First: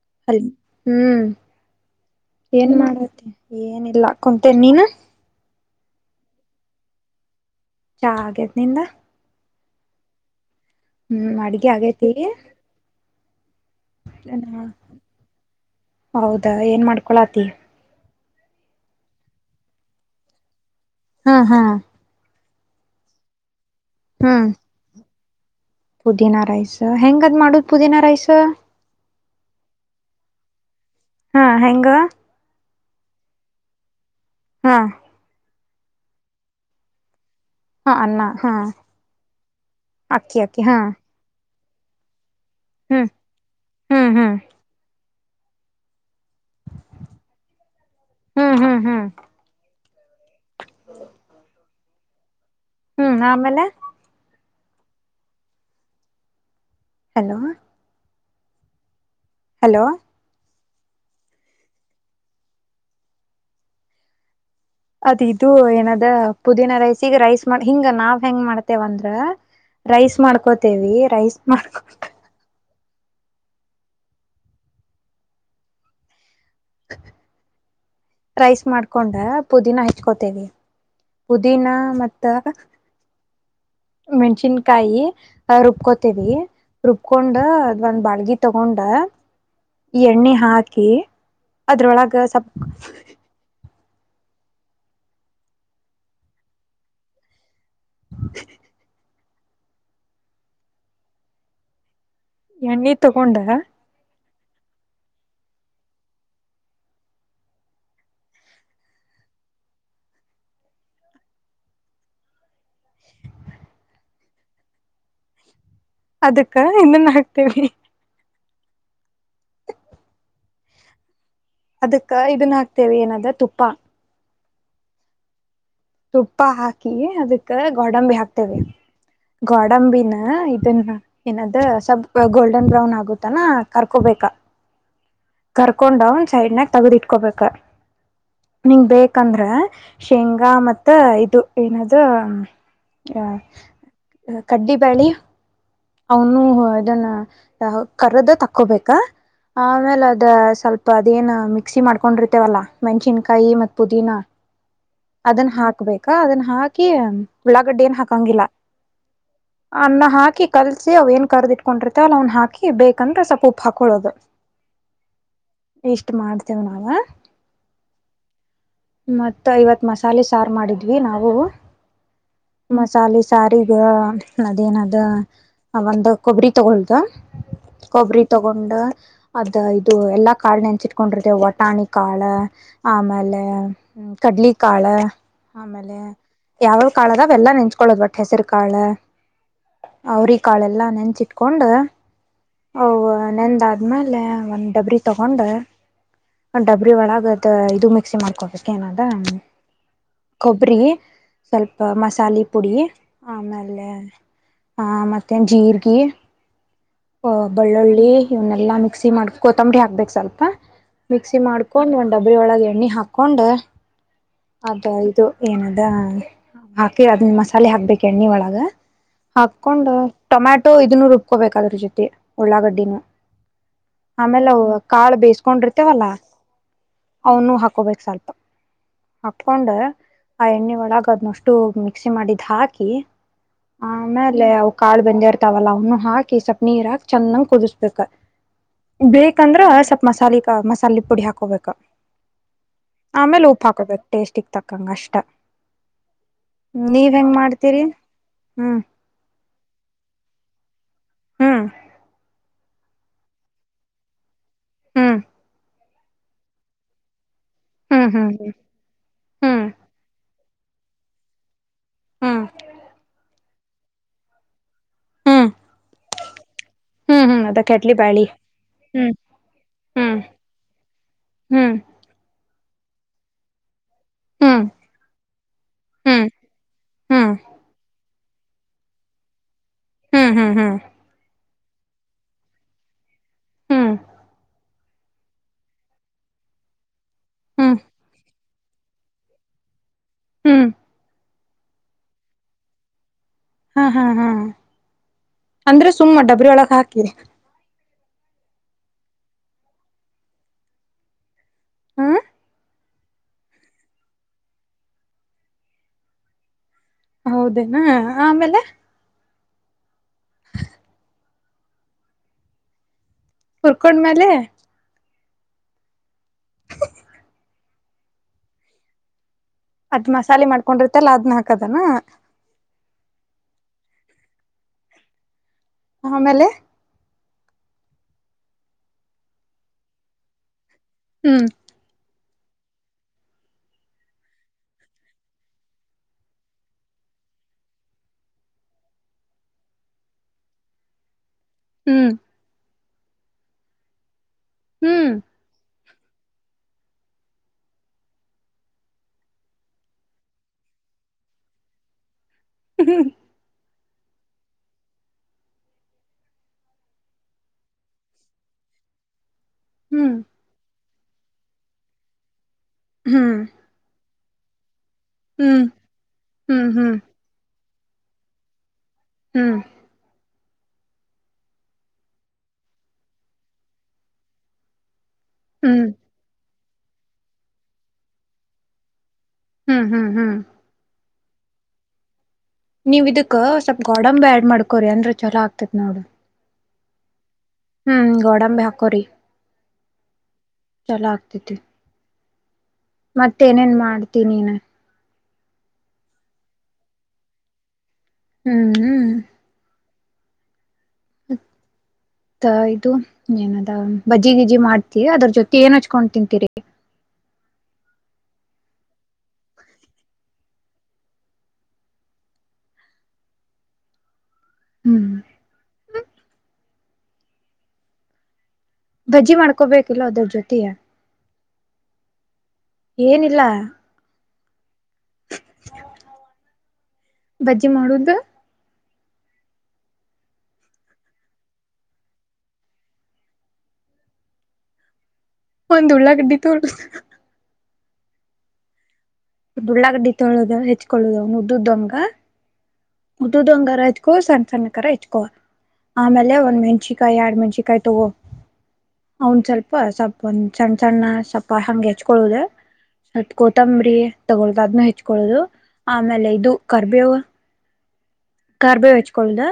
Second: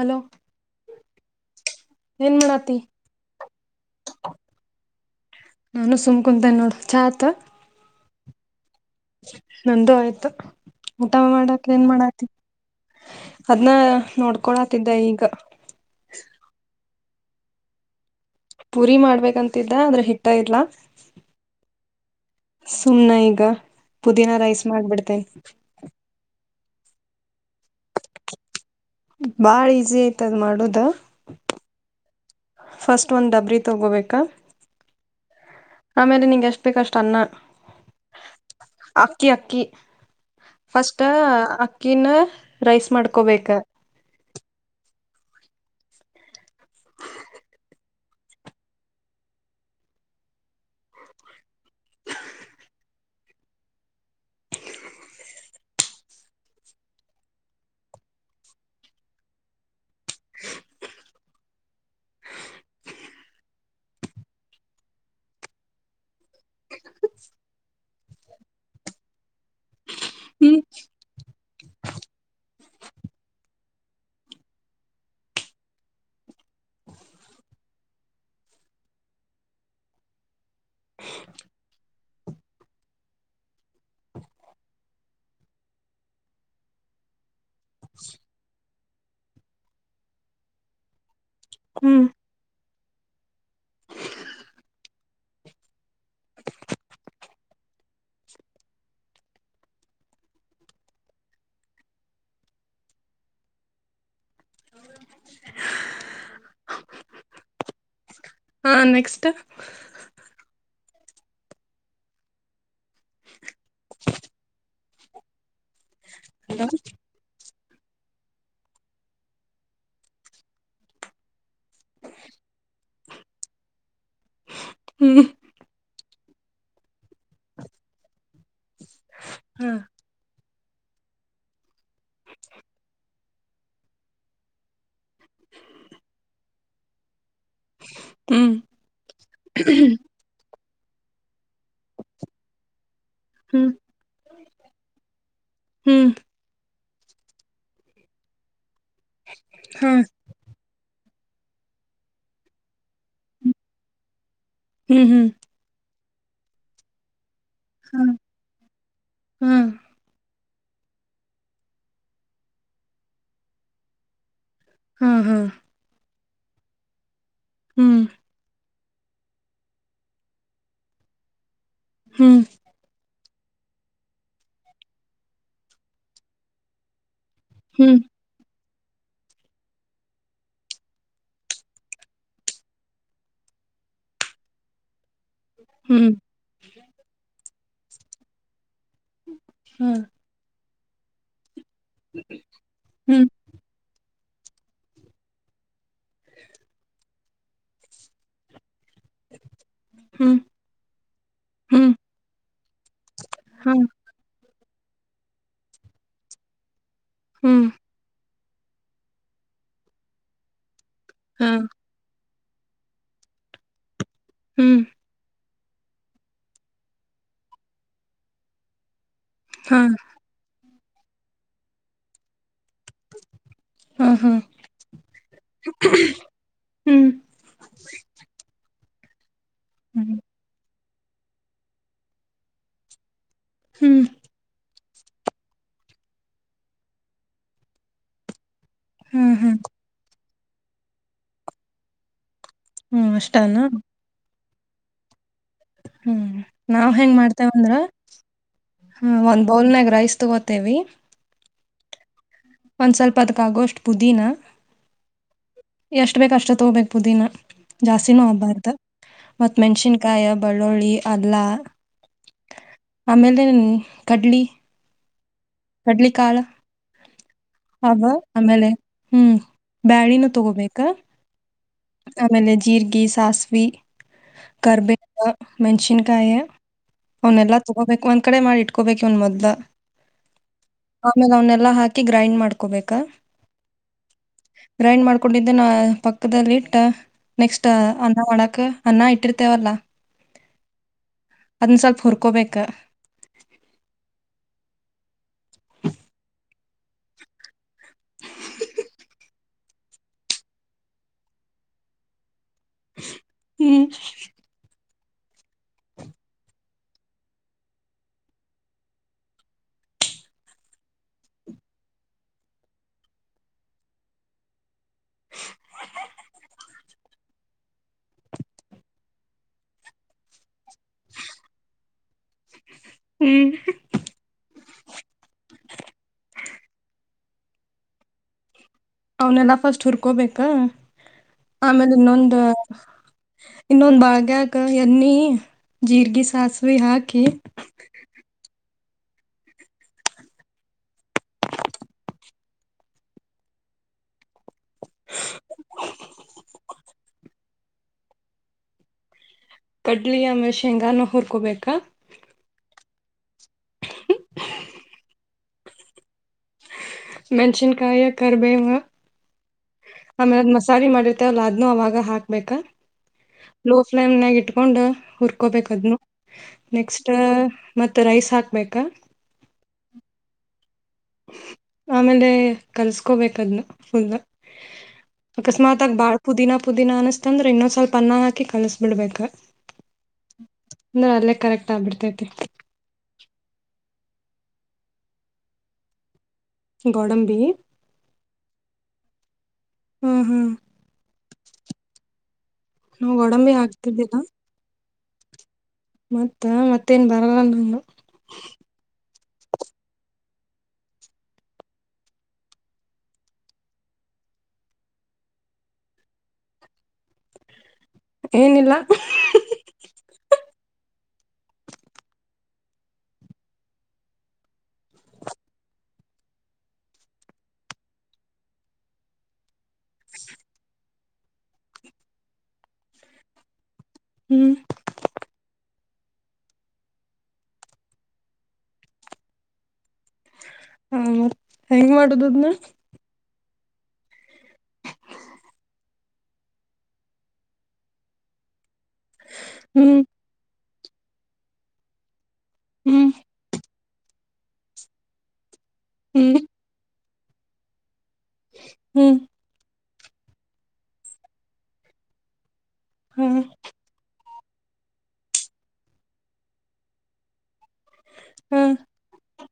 hello ಅಲ್ಲಿ ಹ್ಮ್ ಏನ್ ಮಾಡತಿ ಏನಿಲ್ಲ ಕುಂತ ನೀನ್ ಕುಂತ ನೋಡು ಚಾತ ಹಾಗೆದನಿಂದ ನಂದ ಆಯ್ತು ಊಟಮ ಹ್ಮ್ ಮಾಡಕ್ ಅಡ್ಗೆ ಏನ್ ಆಗೇತಿ ಮಾಡಾತಿ ಅದ್ನ್ನ ನೋಡ್ಕೊಳತಿದ್ದೆ ಈಗ ಹೌದಾ ಏನ್ ಮಾಡ್ಕೊಳಾತಿ ಪುರಿ ಮಾಡ್ಬೇಕಂತಿದ್ದ ಅದ್ರ ಹಿಟ್ಟ ಇರ್ಲ್ಲ ಹಾ ಹಾ ಸುಮ್ನೆ ಈಗ ಪುದೀನಾ ಹ್ಮ್ ರೈಸ್ ಮಾಡಬಿಡ್ತೆೇನೆ ಪುದೀನಾ ರೈಸ್ ಹೆಂಗದ್ ಮಾಡುದ ಪುದೀನಾ ರೈಸ್ ಬಾಳ ಈಸಿ ಐತದ್ ಮಾಡುದ ಹಾ ಹೆಂಗ ಫಸ್ಟ್ ಒಂದ್ ಡಬ್ರಿ ತಗೋಬೇಕಾ ಹಾ ಆಮೇಲೆ ನಿಂಂಗ ಎಷ್ಟ ಬೇಕಷ್ಟ ಅನ್ನ ಹಾ ಅನ್ನ ಹಾ ಅಕ್ಕಿ ಅಕ್ಕಿ ಅಕ್ಕಿ ಅಕ್ಕಿ ಹಾ ಫಸ್ಟ್ ಕನ್ ರೈಸ್ ಹ್ಮ್ ಮಾಡ್ಕೊಬೇಕ ಹ್ಮ್ ಹ್ಮ್ ಹ್ಮ್ ಹ್ಮ್ ಹ್ಮ್ ಹ್ಮ್ ಆಮೇಲೆ ಹಲೋ ಹಲೋ ಅದ ಇದು ಏನದ ಪುದೀನಾ ರೈಸ ಈಗ ರೈಸ್ ಮಾಡ ಹಿಂಗ ನಾವ್ ಹೆಂಗ್ ಮಾಡ್ತೇವಂದ್ರ ರೈಸ್ ಹ್ಮ್ ಮಾಡ್ಕೋತೇವಿ ರೈಸ್ ಮಾಡ್ಕ ರೈಸ್ ಮಾಡ್ಕೊಂಡ ಪುದೀನ ಹಚ್ಕೋತೇವಿ ಪುದೀನಾ ಮತ್ತ ಮೆಣ್ಸಿನ್ಕಾಯಿ ರುಬ್ಕೋತೇವಿ ರುಬ್ಕೊಂಡ ಅದ್ ಒಂದ್ ಬಾಳ್ಗಿ ತಗೊಂಡ ಎಣ್ಣೆ ಹಾಕಿ ಹ್ಮ್ ಅದ್ರೊಳಗ ಸ್ [inaudible] ಎಣ್ಣೀ ತಗೊಂಡ ಹಾ ನೆಕ್ಸ್ಟ್ ಅದಕ್ಕ ಇನ್ನನ್ ಹಾಕ್ತೇವಿ ಅದಕ್ಕ ಇದನ್ನ ಹಾಕ್ತೇವೆ ಏನಾದ ತುಪ್ಪ ಹ್ಮ್ ತುಪ್ಪ ಹಾಕಿ ಅದಕ್ಕ ಗೋಡಂಬಿ ಹಾಕ್ತೇವೆ ಗೋಡಂಬಿನ ಇದನ್ನ ಏನದ ಸ್ವಲ್ ಗೋಲ್ಡನ್ ಬ್ರೌನ್ ಆಗುತ್ತಾನ ಕರ್ಕೊಬೇಕ [inaudible] ಕರ್ಕೊಂಡ ಅವನ್ ಸೈಡ್ನಾಗ ತಗದಿಟ್ಕೊಬೇಕ ಹ್ಮ್ ನಿಂಗ ಬೇಕಂದ್ರೆ ಶೇಂಗಾ ಮತ್ ಮತ್ತ ಇದು ಏನಾದ ಅ ಹ್ಮ್ ಕಡ್ಡಿ ಬಳಿ ಹ್ಮ್ ಹ್ಮ್ ಅವನು ಇದನ್ನ ಕರದ ತಕ್ಕೋಬೇಕಾ ಹಾ ಆಮೇಲೆ ಅದ ಸ್ವಲ್ಪ ಅದೇನ್ ಮಿಕ್ಸಿ ಮಾಡ್ಕೊಂಡಿರ್ತೇವಲ್ಲಾ ಮೆಣ್ಸಿನ್ಕಾಯಿ ಮತ್ ಪುದೀನಾ ಹ್ಮ್ ಹ್ಮ್ ಅದನ್ ಹಾಕ್ಬೇಕಾ ಅದನ್ನ ಹಾಕಿ ಉಳ್ಳಾಗಡ್ಡ ಏನ್ ಹಾ ಹಾಕಂಗಿಲ್ಲ ಹ್ಮ್ ಅನ್ನ ಹಾಕಿ ಕಲ್ಸಿ ಅವ್ ಏನ್ ಕರ್ದಿಟ್ಕೊಂಡಿರ್ತ ಅಲ್ಲಿ ಅವನ್ ಹಾಕಿ ಬೇಕಂದ್ರೆ ಸ್ವಪ ಉಪ್ಪು ಹಾಕೊಳ್ಳೋದು ಹಾ ಹಾ ಮಾಡ್ತೇವೆ ನಾವ ಹ್ಮ್ ಮತ್ತ ಐವತ್ ಮಸಾಲೆ ಸಾರು ಮಾಡಿದ್ವಿ ನಾವು ಹ್ಮ್ ಮಸಾಲೆ ಸಾರ ಈಗ ಅದೇಏನಾದ ಒಂದು್ ಕೊಬ್ಬರಿ ತಗೊಳುದು ಹ್ಮ್ ಕೊಬ್ಬರಿ ತಗೊಂಡ ಅದ ಇದು ಎಲ್ಲಾ ಕಾಳ ನೆನ್ಸಿಟ್ಕೊಂಡ್ರದೆ ವಟಾಣಿ ಕಾಳ ಆಮೇಲೆ ಹ್ಮ ಕಡ್ಲಿಕಾಳ ಆಮೇಲೆ ಹ್ಮ್ ಯಾವ ಕಾಳದಾವೆಲ್ಲಾ ನೆಂಚ್ಕೊಳ್ಳೋದ್ ಬಟ್ ಹೆಸರು ಕಾಳ ಹ್ಮ್ ಅವ್ರ ಕಾಳೆಲ್ಲಾ ನೆನ್ಚಿಟ್ಕೊಂಡ ಹ್ಮ್ ಅ ನೆಂದ ಆದ್ಮೇಲೆ ಒಂದ್ ಡಬ್ರಿ ತಗೊಂಡ ಒ ಡಬ್ರಿ ಒಳಗ ಇದು ಮಿಕ್ಸಿ ಮಾಡ್ಕೊಬೇಕು ಏನದ ಹ್ಮ್ ಹ್ಮ್ ಕೊಬ್ಬರಿ ಸ್ವಲ್ಪ ಹ್ಮ್ ಮಸಾಲೆ ಪುಡಿ ಹಾ ಆಮೇಲೆ ಹಾ ಮತ್ತೆ ಜೀರ್ಗ ಹ ಹ್ಮ್ ಬೆಳ್ಳುಳ್ಳಿ ಇವನ್ನೆಲ್ಲಾ ಮಿಕ್ಸಿ ಮಾಡ ಕೊತ್ತಂಬರಿ ಹಾಕ್ಬೇಕೇು ಸ್ವಲ್ಪ ಮಿಕ್ಸಿ ಹಾ ಮಾಡ್ಕೊಂಡು ಒಂದು ಡಬ್ಬರಿ ಒಳಗೆ ಎಣ್ಣೆ ಹಾಕ್ಕೊಂಡು ಹ್ಮ್ ಅದು ಇದು ಏನದ ಹಾಕಿ ಅದನ್ನ ಮಸಾಲೆ ಹಾಕ್ಬೇಕು ಎಣ್ಣೆ ಒಳಗ ಹಾ ಹಾಕೊಂಡ್ ಟೊಮ್ಯಾಟೊ ಇದನ್ನು ರುಬ್ಕೋಬೇಕ ಅದ್ರ ಜೊತೆ ಉಳ್ಳಾಗಡ್ಡಿನೂ ಹಾ ಹಾ ಆಮೇಲೆ ಕಾಳು ಬೇಯಿಸಕೊಂಡಿರ್ತೇವಲ್ಲ ಹ್ಮ್ ಅವನು ಹಾಕೋಬೇಕು ಸ್ವಲ್ಪ ಕುತ್ಕೊಂಡ್ ಹ್ಮ್ ಆ ಎಣ್ಣೆ ಒಳಗ ಅದ್ನಷ್ಟು ಮಿಕ್ಸಿ ಮಾಡಿದ್ ಹಾಕಿ ಹ್ಮ್ ಆಮೇಲೆ ಅವು ಕಾಳು ಬಂದೆ ಇರ್ತಾವಲ್ಲ ಅವನು ಹಾಕಿ ಸ ನೀರ ಹಾಕ ಚೆನ್ನಂಗ್ ಕುದಿಸ್ಬೇಕ ಹ್ಮ್ ಹ್ಮ್ ಬೇಕಂದ್ರ ಸ್ವಲ್ಪ ಮಸಾಲೆ ಮಸಾಲೆ ಪುಡಿ ಹಾಕೋಬೇಕ ಹ್ಮ್ ಆಮೇಲೆ ಅಷ್ಟಾನ ಉಪ್ಪು ಹಾಕೋಬೇಕು ಟೇಸ್ಟ ಇ ತಕ್ಕಂ ಕಷ್ಟ ಹ್ಮ್ ನಾವ್ ಹೆಂಗ್ ಮಾಡ್ತೇವ ಅಂದ್ರ ಮಾಡ್ತೀರಿ ಹ್ಮ್ ಹ ಒಂದ್ ಬೌಲ್ನಾಗ ರೈಸ್ ತಗೋತೇವಿ ಹ್ಮ ಒಂದ್ ಸ್ವಲ್ಪ ಅದ್ಕ ಆಗೋಷ್ಟ್ ಪುದೀನ ಹ್ಮ್ ಎಷ್ಟ್ ಬೇಕ್ ಅಷ್ಟ ತಗೋಬೇಕ್ ಪುದೀನಾ ಹ್ಮ್ ಜಾಸ್ತಿನೂ ಹ್ಮ್ ಆಗಬ್ಬಾರ್ದ ಮತ್ ಹ್ಮ್ ಮೆಣ್ಸಿನ್ಕಾಯಿ ಹಬ ಬೆಳ್ಳುಳ್ಳಿ ಅಲ್ಲಾ ಹ್ಮ್ ಆಮೇಲೆ ಕಡ್ಲಿ ಹ್ಮ್ ಕಡ್ಲಿ ಕಾಳ ಹ್ಮ್ ಹ್ಮ್ ಅದ ಕಡ್ಲಿ ಅವಾ ಬ್ಯಾಳಿ ಆಮೇಲೆ ಹ್ಮ್ ಹ್ಮ್ ಬ್ಯಾಳಿನೂ ತಗೋಬೇಕ ಹ್ಮ್ ಆಮೇಲೆ ಜೀರ್ಗಿ ಸಾಸವಿ ಹ್ಮ್ ಕರ್ಬೇ ಹ್ಮ್ ಮೆಣ್ಸಿನ್ಕಾಯಿ ಹ್ಮ್ ಅವನೆಲ್ಲಾ ತಗೋಬೇಕು ಅಂತ ಕಟ ಮಾಡಿ ಇಟ್ಕೊಬೇಕು ಇವ್ನ್ ಮೊದ್ಲು ಹ್ಮ್ ಹ್ಮ್ ಹ್ಮ್ ಆಮೇಲೆ ಅವನ್ನೆಲ್ಲಾ ಹಾಕಿ ಗ್ರೈಂಡ್ ಮಾಡ್ಕೊಬೇಕ ಹ್ಮ್ ಗ್ರೈಂಡ್ ಮಾಡ್ಕೊಂಡಿದ್ದ ನ ಪಕ್ಕದಲ್ಲಿ ಇಟ್ಟ ನೆಕ್ಸ್ಟ್ ಹ್ಮ್ ಅನ್ನ ಮಾಡಕ್ ಅನ್ನ ಇಟ್ಟಿರ್ತೇವಲ್ಲಾ ಹ್ಮ್ ಅದನ್ನ ಸ್ವಲ್ಪ ಹುರ್ಕೊಬೇಕ ಹಾ ಹಾ ಹಾ ಅಂದ್ರೆ ಸುಮ್ಮ್ ಡಬ್ರ ಒಳಕ್ ಹಾಕಿ ಹ ಹ್ಮ್ ಹೌದೇನಾ ಆಮೇಲೆ ಹುರ್ಕೊಂಡ್ಮೇಲೆ ಅದ್ ಮಸಾಲೆ ಮಾಡ್ಕೊಂಡಿರ್ತಲ್ಲ ಅದ್ನ ಹಾಕದನಾ ಹ್ಮ್ ಆಮೇಲೆ ಅವನೆಲ್ಲ ಫಸ್ಟ್ ಹುರ್ಕೋಬೇಕ ಹ್ಮ್ ಆಮೇಲೆ ಇನ್ನೊಂದು ಇನ್ನೊಂದ ಬಾಳ್ಗಕ ಎಣ್ಣಿ ಜೀರ್ಗ ಸಾಸಿವೆ ಹಾಕಿ ಹ ಹ್ಮ್ ಹ್ಮ್ ಕಡ್ಲಿ ಆಮೇಲೆ ಶೇಂಗಾನ ಹುರ್ಕೊಬೇಕಾ ಹ್ಮ ಮೆನಸಿನ್ ಕಾಯಿ ಕರಿಬೇವು ಹ್ಮ್ ಆಮೇಲೆ ಆ ಮಸಾಲೆ ಮಾಡಿರ ಅದ ಅವಾಗ ಹಾಕ್ಬೇಕ ಹ್ಮ್ ಲೋ ಫ್ಲೇಮ್ ನಾಗ ಇಟ್ಕೊಂಡು ಹ್ಮ್ ಹುರ್ಕೊಬೇಕ ಅದನ್ನು ಹ್ಮ್ ಹ್ಮ್ ನೆಕ್ಸ್ಟ್ ಮತ್ತ ರೈಸ್ ಹಾಕ್ಬೇಕ ಹ್ಮ್ ಆಮೇಲೆ ಕಲ್ಸ್ಕೋಬೇಕ ಅದನ ಫುಲ್ಲ ಹ್ಮ್ ಅಕಸ್ಮಾತ್ಗಿ ಬಾಳ ಪುದೀನಾ ಪುದೀ ಅನಸ್ತ ಅ್ರ ಇನ್ನೊಂದ ಸ್ವಲ್ಪ ಲ್ಪ ಅನ್ನ ಹಾಕಿ ಕಲಸ ಬಿಡ್ಬೇಕ್ ಹ್ಮ್ ಹ್ಮ್ ಹ್ಮ್ ಅಲ್ಲೇ ಕರೆಕ್ಟ್ ಆಗ್ಬಿಡ್ತೈತಿ ನೀವ ಇದಕ್ ಸ್ವಲ್ಪ ಗೊಡಂಬಿ ಯಾಡ್ ಮಾಡ್ಕೊರಿ ಅಂದ್ರ ಚೊಲೋ ಆಗ್ತೇತ್ ನೋಡುರಿ ಗೋಡಂಬಿ ಹ್ಮ್ ಗೋಡಂಬಿ ಹಾಕೋರಿ ಹ್ಮ್ ಹ್ಮ್ ಚಲೋ ಆಗ್ತೇತಿ ನಾವು ಗೋಡಂಬಿ ಮತ್ತೇನೇನ್ ಹಾಕ್ತಿದ್ದಿಲ್ಲ ಮಾಡ್ತೀ ನೀನ್ ಮತ್ತ ಮತ್ತೇನ್ ಬರಲ್ಲನ್ನು ಹ್ಮ್ ಹ ಇದು ಏನದ ಬಜ್ಜಿ ಗಿಜ್ಜಿ ಮಾಡ್ತಿ ಅದ್ರ ಜೊತೆ ಏನ್ ಹಚ್ಕೊಂಡ್ ತಿಂತೀರಿ ಏನಿಲ್ಲ [unintelligible] ಹ್ಮ್ ಭಜ್ಜಿ ಮಾಡ್ಕೊಬೇಕಿಲ್ಲ ಅದ್ರ ಜೊತೆಯೇ ಏನಿಲ್ಲಾ ಹ್ಮ್ ಬಜ್ಜಿ ಮಾಡುದು ಹ ಮತ್ತ್ ಹೆಂಗ್ ಮಾಡುದದ್ನ್ ಒಂದ್ ಉಳ್ಳ ಗಡ್ಡಿ ತೋ [unintelligible] ಹ್ಮ್ ಊಳ್ಳಾಗಡ್ಡಿ ತೊಳದ ಹೆಚ್ಕೊಳ್ಳುದವನು ಉ್ದುದಮ್ಂಗ ಹ್ಮ್ ಉದುದುಂಗರ ಹಚ್ಕೋ ಸಣ್ಣ ಸಣ್ಣ ಕರ ಹಚ್ಕೋ ಆಮೇಲೆ ಹ್ಮ್ ಒಂದ್ ಮ್ಯಾಜಿಕ್ ಎರಡ್ ಮನ್ಷ ಕಾಯ್ ತಗೋ ಹ್ಮ್ ಅವನ್ ಸ್ವಲ್ಪ ಸ್ಪ ಸ್ವಪ ಒಂದ ಸಣ್ಣ ಸಣ್ಣ ಸ್ವಲ್ಪ ಹಂಗೆ ಹೆಚ್ಕೊಳ್ಳುದ ಹಾ ಸ್ವಲ್ಪ ಕೊತ್ತಂಬರಿ ತಗೊಳ್ಳುದು ಅದ್ನ್ನು ಹೆಚ್ಕೊಳ್ಳುದು ಆಮೇಲೆ ಇದು ಕರ್ಬೇವು ಹಾ ಕಾರ್ಬೇವು ಹಚ್ಕಳ್ದ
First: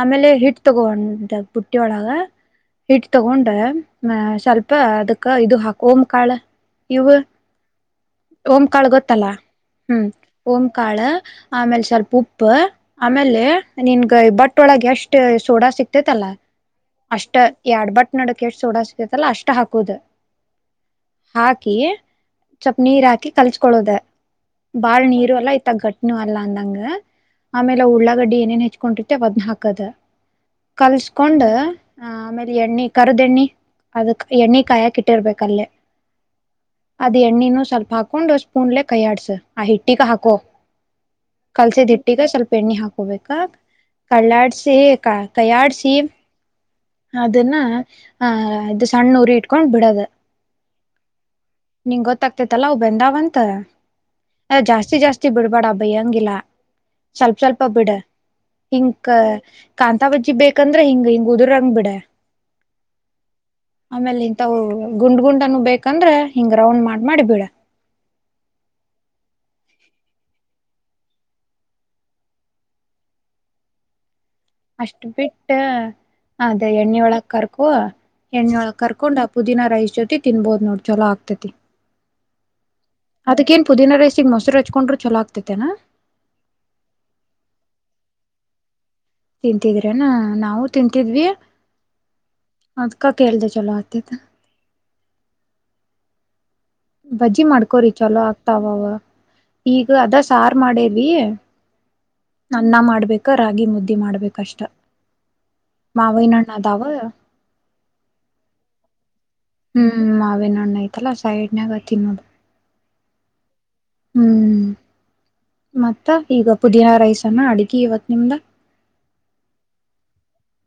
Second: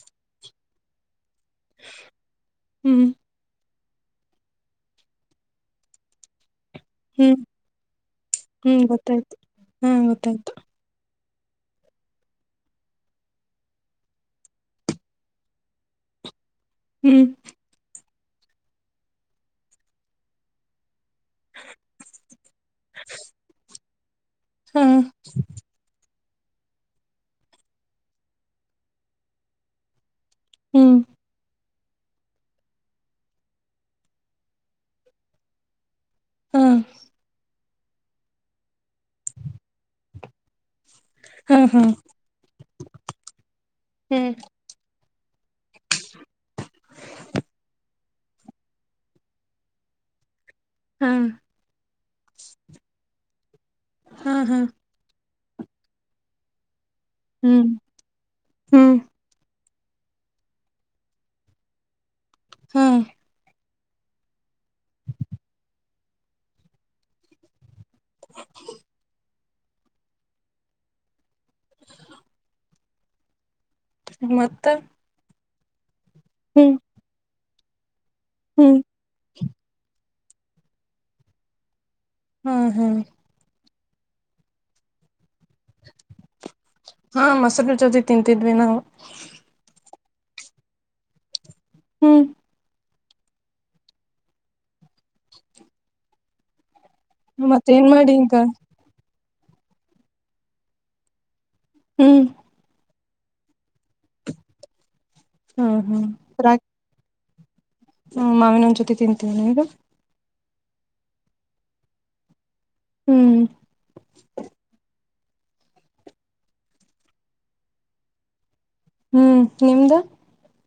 ಆಮೇಲೆ ಹಿಟ್ ತಗೊಳೋನು ಪುಟ್ಟಿಯ ಒಳಗ ಹ್ಮ್ ಹಿಟ್ ತಗೊಂಡ ಹ ಸ್ವಲ್ಪ ಅದಕ್ಕ ಇದು ಹಾಕೋ ಹೋಮ್ ಕಾಳು ಇವು ಹ್ಮ್ ಹ್ಮ್ ಓಂಕಾಳ ಗೊತ್ತಲ್ಲ ಗೊತ್ತಾಯ್ತು ಹಾ ಹ್ಮ್ ಗೊತ್ತಾಯ್ತು ಓಂಕಾಳ ಆಮೇಲೆ ಸ್ವಲ್ಪ ಉಪ್ಪು ಆಮೇಲೆ ನಿನ್ಗ ಬಟ್ ಒಳಗೆ ಅಷ್ಟು ಸೋಡಾ ಸಿಕ್ತೇತಲ್ಲ ಹ್ಮ್ ಅಷ್ಟ ಎಡ್ ಬಟ್ ನಡಕಷ್ಟ ಸೋಡಸ್ತಲ್ಲ ಅಷ್ಟ ಹಾಕುದ ಹಾಕಿ ಸ್ಪ್ ನೀರ್ ಹಾಕಿ ಕಲ್ಚ್ಕೊಳ್ಳೋದ ಹಾ ಬಾಳ ನೀರು ಎಲ್ಲ ಇತಗಟ್ಟ ಅಲ್ಲ ಅಂದಂಗ ಆಮೇಲೆ ಉಳ್ಳಾಗಡ್ಡಿ ಏನೇನ್ ಹೆಚ್ಕೊಂಡಿತತೆ ಒದ್ನ ಹಾಕದ ಹ್ಮ್ ಕಲ್ಸ್ಕೊಂಡ ಹ ಆಮೇಲೆ ಎಣ್ಣೆ ಕರದ ಎಣ್ಣಿ ಅದಕ್ ಎಣ್ಣೆ ಕಾಯಾಕಿ ಇಟ್ಟಿರ್ಬೇಕಲ್ಲೇ ಹಾ ಅದ ಎಣ್ಣಿನ ಸ್ವಲ್ಪ ಹಾಕೊಂಡ್ ಸ್ಪೂನ್ಲೆ ಕೈಯಡ್ಸ ಆ ಹಿಟ್ಟಗ ಹಾಕೋ ಹಾ ಹಾ ಕಲ್ಸಿದ್ ಹಿಟ್ಟಗ ಸ್ವಲ್ಪ ಎಣ್ಣೆ ಹಾಕೋಬೇಕಕ್ ಹ್ಮ್ ಕಳ್ಳಾಡ್ಸಿ ಕಯಾರ್ಚಿ ಅನ್ನ ಹಾ ಇದು ಸಣ್ಣ ಉರಿ ಇಟ್ಕೊಂಡ್ ಬಿಡದ ಹ್ಮ್ ನಿಂ ಗೊತ್ತಾಗ್ತಿತ್ತಲ್ಲ ಅವು ಬೆಂದಾವ ಅಂತ ಹಾ ಅ ಹಾ ಜಾಸ್ತಿ ಜಾಸ್ತಿ ಬಿಡ್ಬೇಡ ಭಯ್ಯಂಗಿಲ್ಲ ಸ್ವಲ್ಪ ಸ್ವಲ್ಪ ಹ್ಮ್ ಬಿಡ ಹ್ಮ್ ಹಿಂಕ ಕಾಂತಾ ಬಜ್ಜಿ ಬೇಕಂದ್ರೆ ಹಿಂಗ ಹಿಂಗ ಉದ್ರಂಗ್ ಬಿಡ ಹ್ಮ ಆಮೇಲೆ ಇಂತವು ಗುಂಡ್ ಗುಂಡನು ಬೇಕಂದ್ರೆ ಹಿಂಗ್ ರೌಂಡ್ ಮಾಡ್ ಮಾಡಿ ಬಿಡ [inaudible] ಮತ್ತ ಅಷ್ಟ್ ಬಿಟ್ಟ ಅದ ಹ್ಮ್ ಎಣ್ಣೆ ಒಳಕ್ ಕರ್ಕು ಹೆಣ್ಣೊಳ ಹ್ಮ್ ಕರ್ಕೊಂಡ್ ಆ ಪುದಿನ ರೈಸ್ ಜೊತೆ ತಿನ್ಬೋದು ನೋಡ್ ಚಲೋ ಆಗ್ತತಿ ಹ್ಮ್ ಹ್ಮ್ ಪುದೀನ ರೈಸಿಗೆ ಮೊರುಚ್ಡರು ಚೊಲಕ್ ಹಾ ಮೊಸರು ಜೊತೆ ತಿಂತಿದ್ವಿ ನಾವು ತಿಂತಿದ್ರೇನಾ ನಾವು ತಿಂತಿದ್ವಿ ಹ್ಮ್ ಅದ್ಕ ಕೇಳಿದೆ ಚಲೋ ಆತ್ತತ ಬಜ್ಜಿ ಮತ್ತ ಏನ್ ಮಾಡ್ಕೋರಿ ಮಾಡಿ ಚಲೋ ಈಗ ಆಗ್ತಾವವ ಈಗ ಅದ ಸಾರು ಮಾಡೇವಿ ಹ್ಮ್ ನನ್ನ ಮಾಡ್ಬೇಕ ರಾಗಿ ಮುದ್ದಿ ಮಾಡ್ಬೇಕಷ್ಟ ಹ್ಮ ಮಾವ ನ್ಣದಾವ ಹ್ಮ ಮಾವಿನ ಒಂದ್ ಜೊತೆ ತಿಂತ ಹ್ಮ್ ಮಾವೇ ನೋಣ್ಣ ಐ್ತಲ್ಲ ಸೈಡ್ನಾಗತಿ ಮೋದು ಹ್ಮ್ ಮತ್ತ ಈಗ ಪುದೀನಾ ರೈಸನ್ನ ಅಡಗಿ ಇವತ್ ನಿಮ್ದ ಹ್ಮ್ ನಿಮ್ದು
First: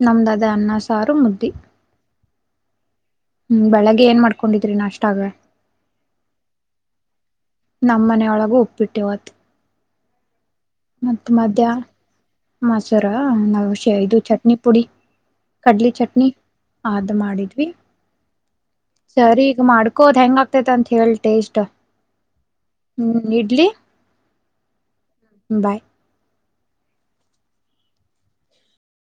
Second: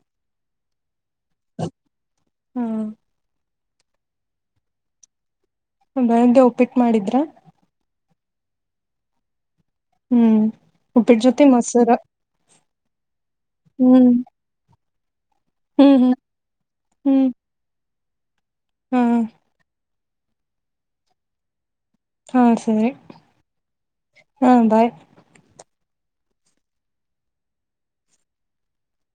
ನಮ್ದಾದ ಅನ್ನ ಸಾರು ಮುದ್ದಿ ಹ್ಮ್ ಹ್ಮ್ ಬೆಳಗ್ ಏನ್ ಮಾಡ್ಕೊಂಡಿದ್ರಿ ನಾ ಅಷ್ಟಾಗ ಬೆಳ್ಳಿಗೆ ಒಪ್ಪಿಟ್ಟ ಮಾಡಿದ್ರ ನಮ್ಮ ಮನೊಳಗೂ ಉಪಿಟ್ಟುಇವತ್ತು ಹ್ಮ್ ಉಪ್ಪಿಟ್ಟ ಜೊತೆ ಮೊಸರ ಮೊಸರಾ ನಾವುಷ ಹ್ಮ್ ಇದು ಚಟ್ನಿ ಪುಡಿ ಕಡ್ಲಿ ಹ್ಮ್ ಹ್ಮ್ ಚಟ್ನಿ ಅದು ಹ್ಮ್ ಮಾಡಿದ್ವಿ ಹಾ ಸರಿ ಈಗ ಮಾಡ್ಕೋದ್ ಹೆಂಗ ಆಗ್ತೇತಿ ಅಂತ ಹೇಳ್ತೆ ಡೇಟ್ ಹಾ ಸರಿ ಹ್ಮ್ ಇಡ್ಲಿ ಹಾ ಬಾಯ್ ಬಾಯ್